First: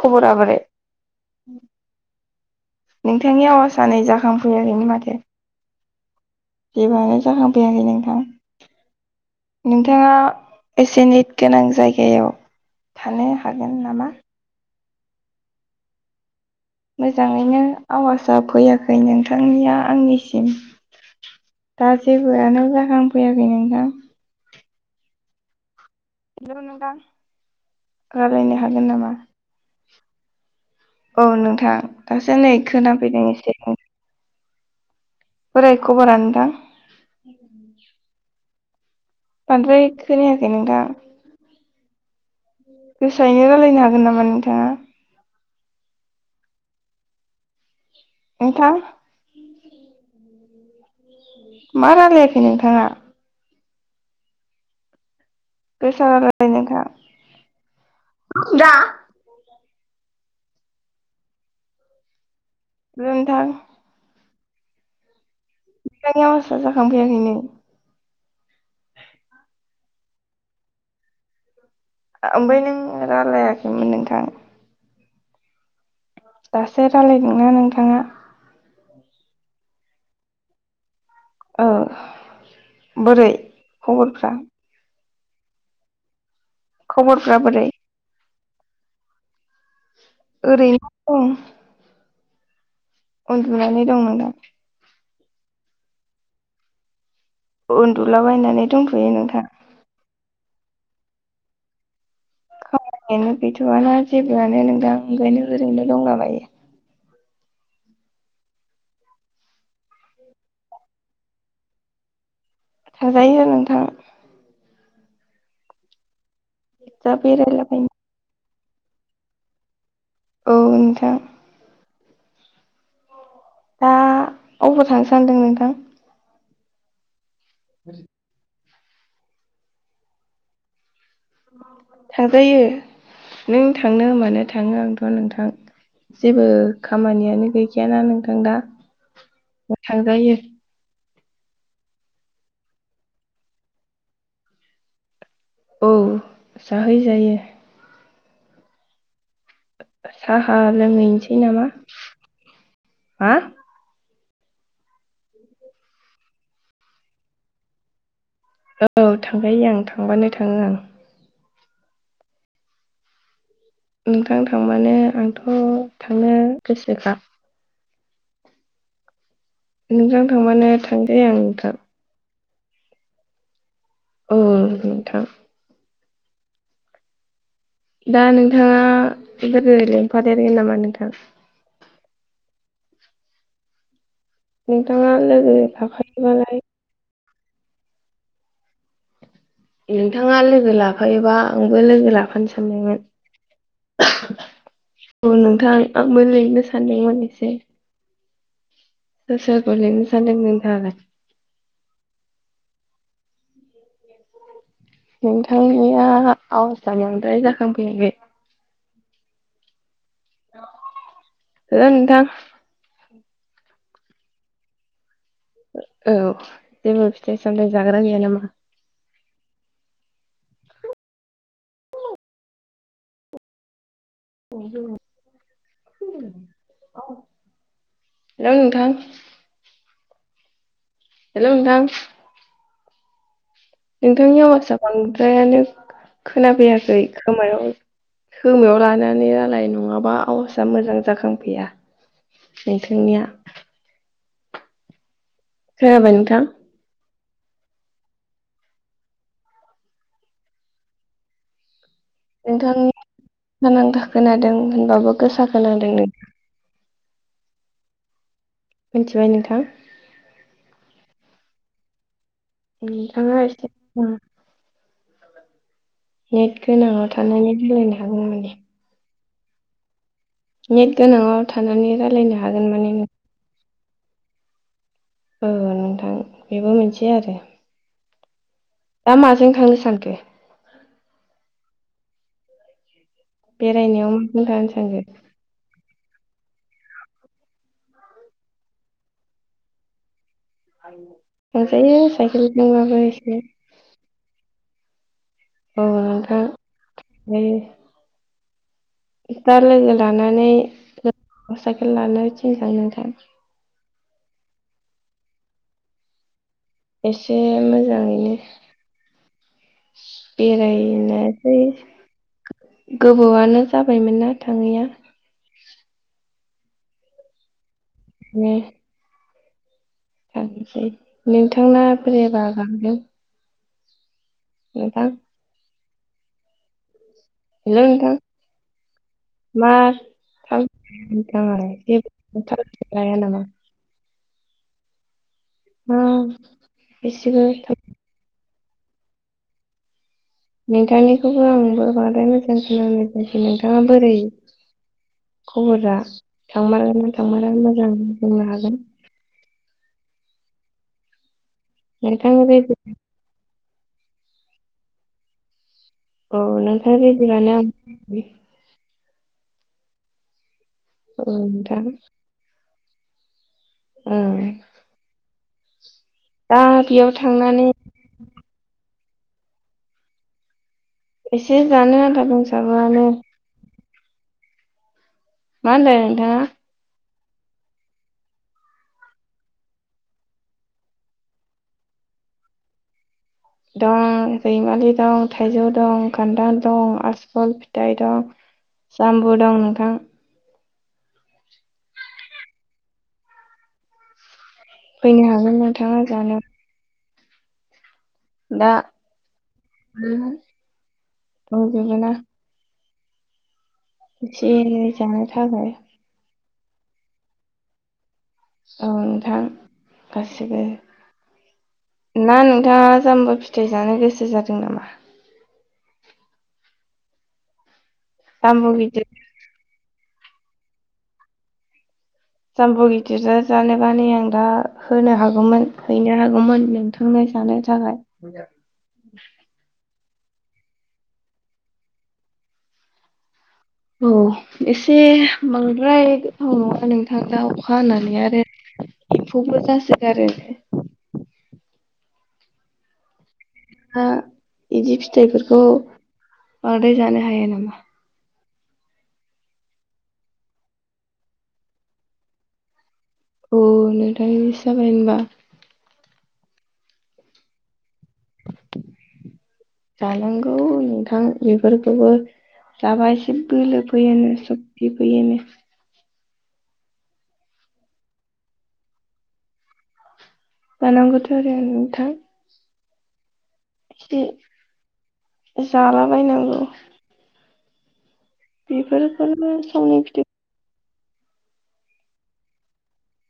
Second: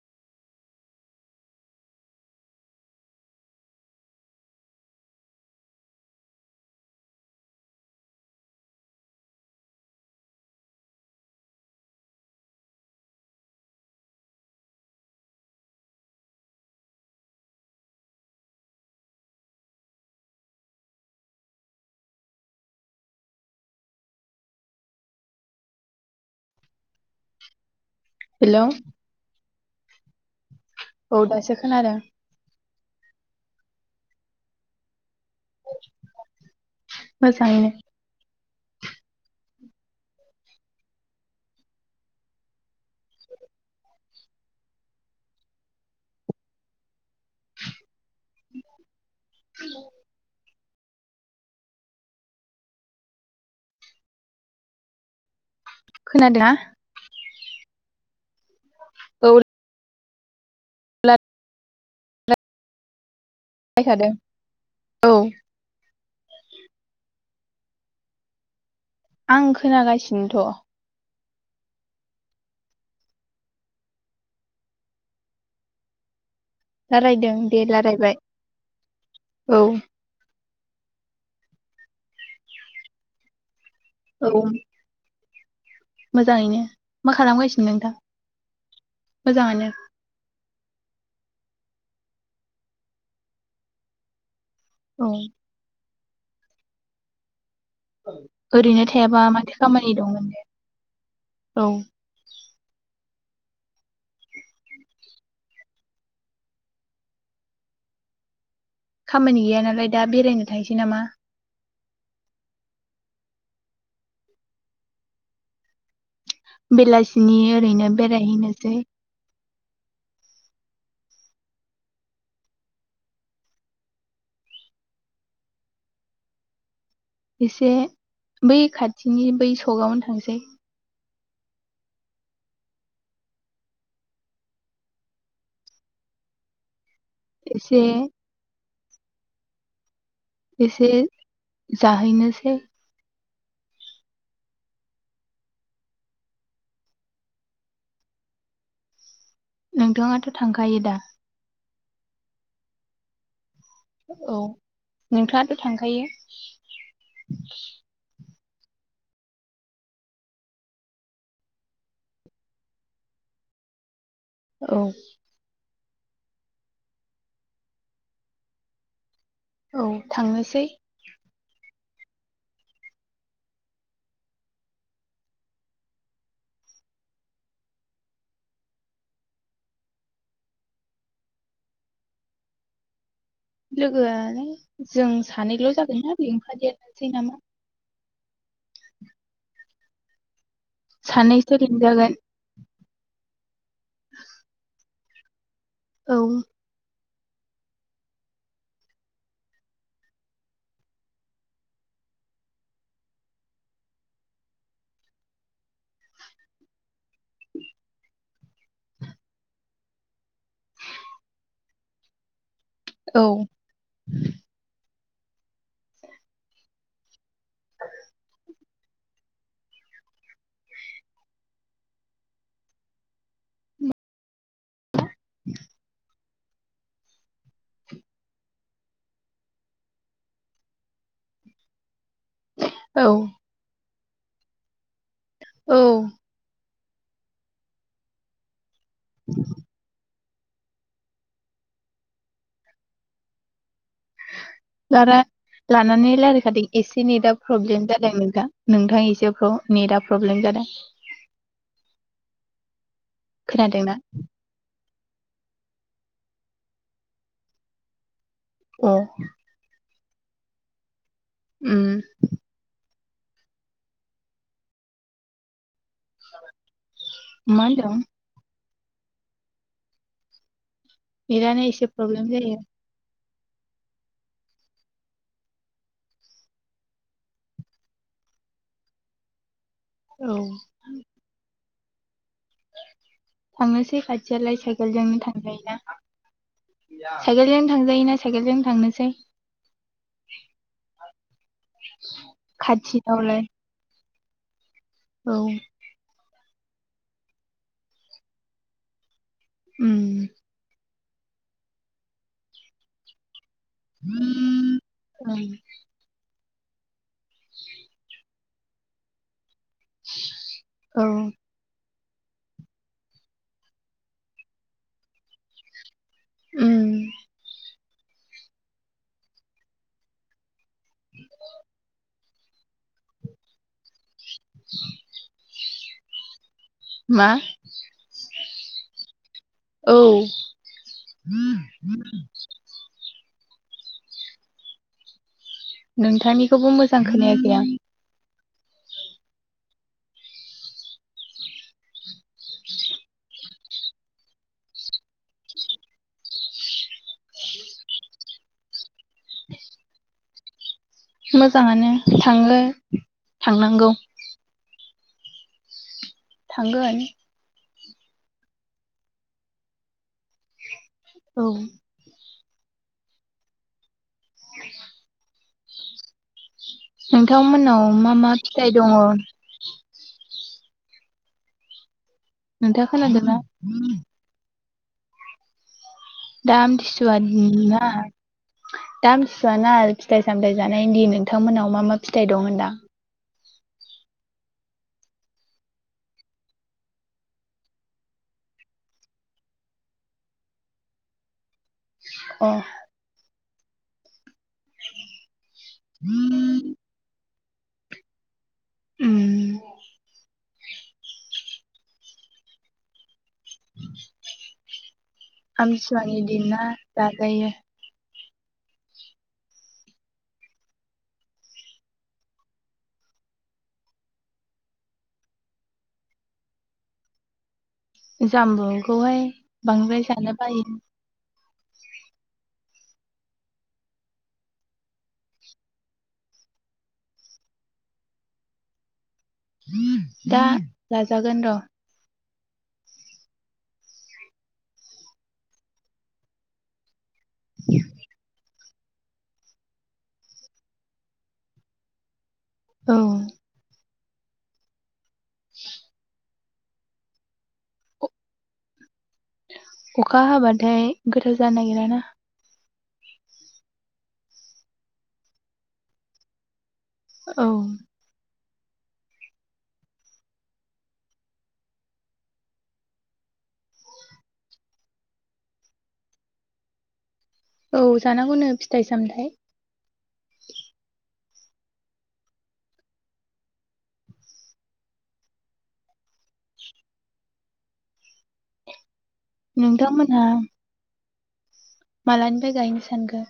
खब'रा बोरै? नोंथांनि आवाजआ नै जाखांफैयाखैनो माथो जेबोआनो जाखांफैयाखै नोंथां नोंथाङा एसेनिट गोनां जायगायाव थानो हागोन नामा? मोजाङैनो आवाजा फैयाखै नोंथांनिया आंनिसिम दा जेबोआनो जाखांफैयाखै नोंथां। हेलौ‌ नोंतां हेलौ रालायनो हागोन नामा? औ दासो नोंथां खोनादों दासो नै खोनाफैदों ए [unintelligible] बोरै खब'रा नोंथां? मोजाङैनो बांद्राय खोनायाखै नोंथां गोसायैनो रायलायनो हागोन नामा नोंथाङा? नोंथां मा रालायाखै नोंथाङा? गोसा खोनादोंना [unintelligible] नोंथां दा औ [unintelligible] हेल' नोंथां औ [unintelligible] आवासा जाखांफैयाखैनो आं खोनागासिनोथ'। ओमबाय नों रालायाखैमोन नोंथां। दासो रायलायदों रालायदोंना दे नोंथाङा। रायलायबाय औ ओ बोरै? औ खब'रफ्रा मोजाङैनो। मा खबरफ्रा बोरै खालामगासिनो नोंथां? मोजां आनो। ओरैनो दं। उन्दुनानै दं नोंदां औ उन्दुलाबायनानै ओरैनो दंथ'यो थायाबा नोंथां माथो खामानि दं दे औ खामानियानो गैथ'आना जेबोआनो नोंदां ओंखायनो ओरैनो दंलाबायो। खामानि गैया नालाय दा बेरायनो थांसै नामा? थांजायो नोंथां। दा बेलासिनि ओरैनो बेरायलाबायनो बेरायहैनो दे। औ नोंथां। दा अबाव थांनो सानदों नोंथां? एसे बै खाथिनि बै सकआवनो थांसै। थांजायो नों थांनो मानो थाङो आंथ' नोंथां जेबो खामानियानो एसे गैखायाना नोंथां दा? [unintelligible] एसे जाहैनोसै। औ जाहै जायो। नोंथाङाथ' साहा थांखायो दा लोंहैनोसै नामा? हा? औ नोंथांआथ' थांखायो? औ थांखायो आं थांबानो थाङो आं। नोंथां औ थांबानो आंथ' थांनो गोसोखा। औ नोंथां थांनोसै थांबानो थांसै आं। [unintelligible] औ नोंथां। दा नोंथाङा [unintelligible] लिंफादेरगोन नामा नोंथां? लोगोआ जों नोंथाङा लोगो सानैल' जागोनना लाफायोबालाय लिफादेरनोसै नामा? नोंथाङा लोगो लोगो लाफायोबा सानैसो आंबो लिंजागोन लोगो लाफानो सानदोंमोन। [inaudible] औ नों थां औ आंबो लिंनो सानदों माने। [unintelligible] सोर सोरखौ लिंनो सानदों नोंथाङालाय? नोंथांनिया आवाजा बांद्राय जाखांफैयाखै। हेलौ नोंथां औ औ जेबो फिथाइ सामथायाइ जाग्रा गैया नामा? [unintelligible] हेलौ नोंथां। हेलौ नोंथां। औ। नोंथांनि ह्वात्स‌आप [unintelligible] औ [unintelligible] खोनाफैया खै खोमायाव खोमायाव लाना नै नालाय नङाबा आवाजआ मोजां जाखांफैया नोंंथांनिया। बारा लानानै नोंथां रायलाखादो एसे नेदा प्रब्लेम जादों नोंथां नोंथां इसेखौ नेटा प्रब्लेम जादों। नोंथां खोनादोंना नानांथा खोनादों। होनबाबो गोसा खोनांदों नो अ मिन्थिबाय नोंथां। उम। नोंथाङा एसे नेट गोनाङाव थानानै मा होनदों रायलायनो हागोन माने नेट गोनाङाव नेटआनो एसे थानानै प्रब्लेम रायलायनो जायो हागोन माने नों। ओ नोंथां बेबो मोनसे आरो दा माजों थांनो सानखो औ। थांनोसै बेरायनायाव माजों खाथियालाय थांनो सानखो साइकेलजोंनो थांजायो ना। साइकेलजों थांजायोना साइकेलजों थांनोसै। थांजायो साइकेलजोंबाबो एसे खाथियावलाय औ। हा ए। दा लोगो उम लानानै अ साइकेल लाना ओइथिं थांना था [unintelligible] एसे मोजाङैनो औ बेरायनोसै। गोबावआनो जाबायमोन ना थाङैया। उम। मे [unintelligible] नोंथांना बे बागान लै नोंथां मा हेलौ नोंथां मा औ फालतु नोंथाङालाय [unintelligible] गाया नामा? आ नोंथांनिखौबो मोजां एसेबो खोनायाखै आं नोंथांनिखौबो आंबो बांद्राय मोजोन खोनानाय जायाखै नोंथाङा बोरै खबरा थांमारगोन ना थांमारा मोजां बुंनो हागोन मोज जाङानो नोंथां थाङो रेडि थांनांगौ औ थांगोन नोंथाङा रेदिबानो [unintelligible] औ नोंथां ओ दा बेयाव थांनानै नोंथांमोननाव मा मा फिथाइ दङ' [inaudible] एसे जानो आन्था नोंथाङा दंसाबोआनो खोनादोंना? मा होनदों? नोंथाङा? दा आमथि सुवानि ना दा आमथिसुवाना फिथाइ सामथाय जानायनि दिन नोंथांमोनाव मा मा फिथाइ दं होनदां। दं रैमालि दं, थाइजौ द, खान्दाल दं, आसपल फिथाइ दं, जामबु दं नोंथां। अ फैनो हागोन नों [inaudible] दा उम [inaudible] औ बेबोना [unintelligible] जानो थाखाय दिनना जाजायो। औ नोंथां गासिबो ना नोंथाङा जाम्बु फिथाइ जानो गोसो जादों नामा? जाम्बु गिदिर जाम्बुखौहाय बांद्राय जानो बायो जामबु गिदिरजों जानोबा नै आं दा होनो हागौमोन हैनो हागौमोन नोंथांनो जानो थाखाय दा जाजागोन र' औ एसे बांद्राय गोथाव नङा नोंथां थां दा अखा हानानै आरो एम्फौबो जासो गारो औ ओ इदि फिथाइफोरखौ बांद्राय जानो हाया नामा? अखा हाबाथाय गोथाव जानो नागिरा ना। अ नोंथां जाबाय होनबा। औ जानांगौ नोंथां बेफोरखौबो जाबा एसे बोलो फैयोनो सकति फैयोनो। औ जानांगौनो फिथाइ सामथाइ [unintelligible] नोंथां एसे जालाबायनांगौ। बेफोर [unintelligible] सावनि नोंथांमोनहा फिथो मालानिफ्राय गायनो सानखो?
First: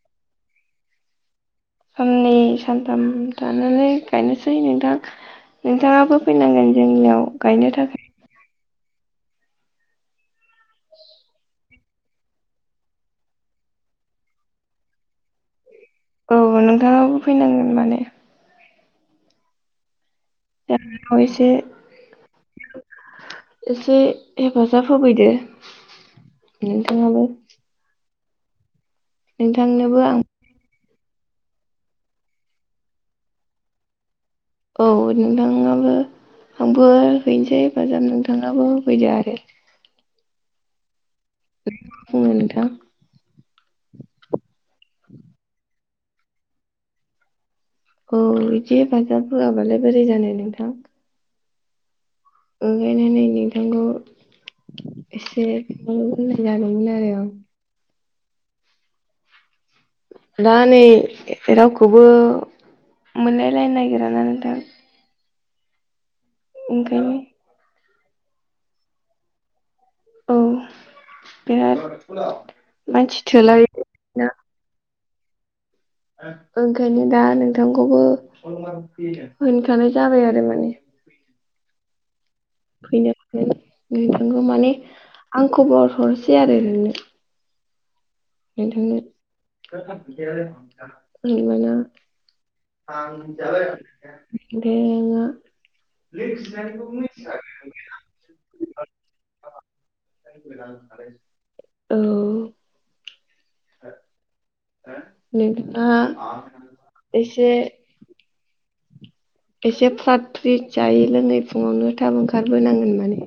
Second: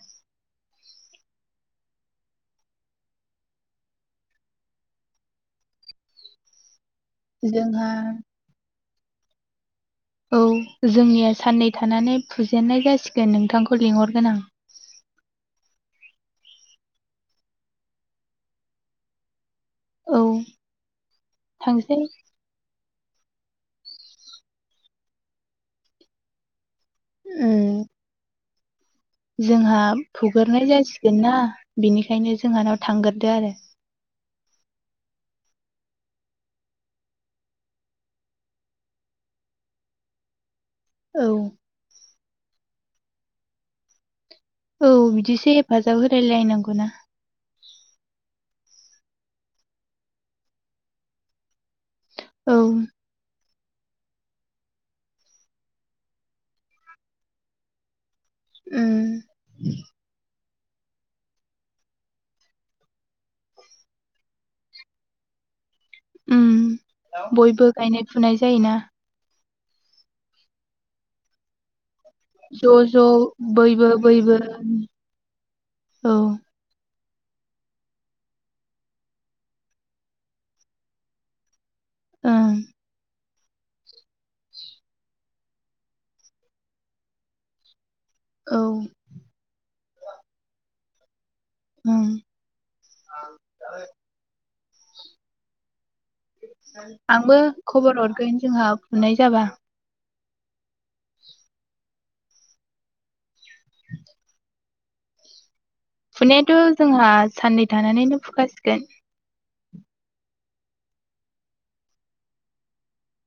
साननै सानथाम थानानै गायनोसै नोंथां नोंथाङाबो फैनांगोन। जोंनियाव गायनो जोंहा थाखाय औ जोंनिया साननै थानानै फुजेनन्नाय जासिगोन नोंथांखौ लिंहरगोन आं। औ नोंथाङाबो फैनांगोन माने औ [unintelligible] इसे थांसै एसे हेफाजाब होफैदो। नोंथाङा बो। उम जोंहा आं फुगोरनाय जासि गोनना बिनिखायनो जोंहानाव थांगोरदो आरो। औ नोंथाङाबो आंबो हैनोसै हेफाजाब नोंथाङाबो होफैदो आरो। औ [unintelligible] मा बुङो नोंथां। [unintelligible] रायलाय नांगौना। औ बिदि हेफाजाब होआबालाय बोरै जानो नोंथां। औ ओंखायनो नोंनि नांगौ एसे [unintelligible] मोजां जागौमोन आरो। ओम दा नै रावखौबो मोनलायलायनो नागिरा ना नोंथां। ओम ओंखायनो बयबो गायनाय फुनाय जायोना। औ बिराद ज' मानसि ज' थोलाय बैबो ना बैबो औ ओंखायनो दा नोंथांखौबो होनखानाय जाबाय आरो माने। ओं फैनो नोंथांखौ माने आं खबर हरसै आरो नोंनो औ नोंथांनो ओं [unintelligible] [inaudible] आंबो खबर हरगोन जोंहा फुनाय जाबा औ नोंथा फुनायाथ' जोंहा साननै थानानैनो फुखासि गोन एसे फ्राट फ्रिट जायै लोङै फुङावनो थाब ओंखारबोनांगोन माने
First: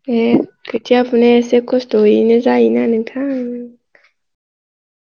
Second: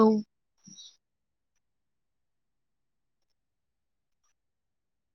औ थिया फुनाया एसे खस्थ'यैनो जायोना नोंथां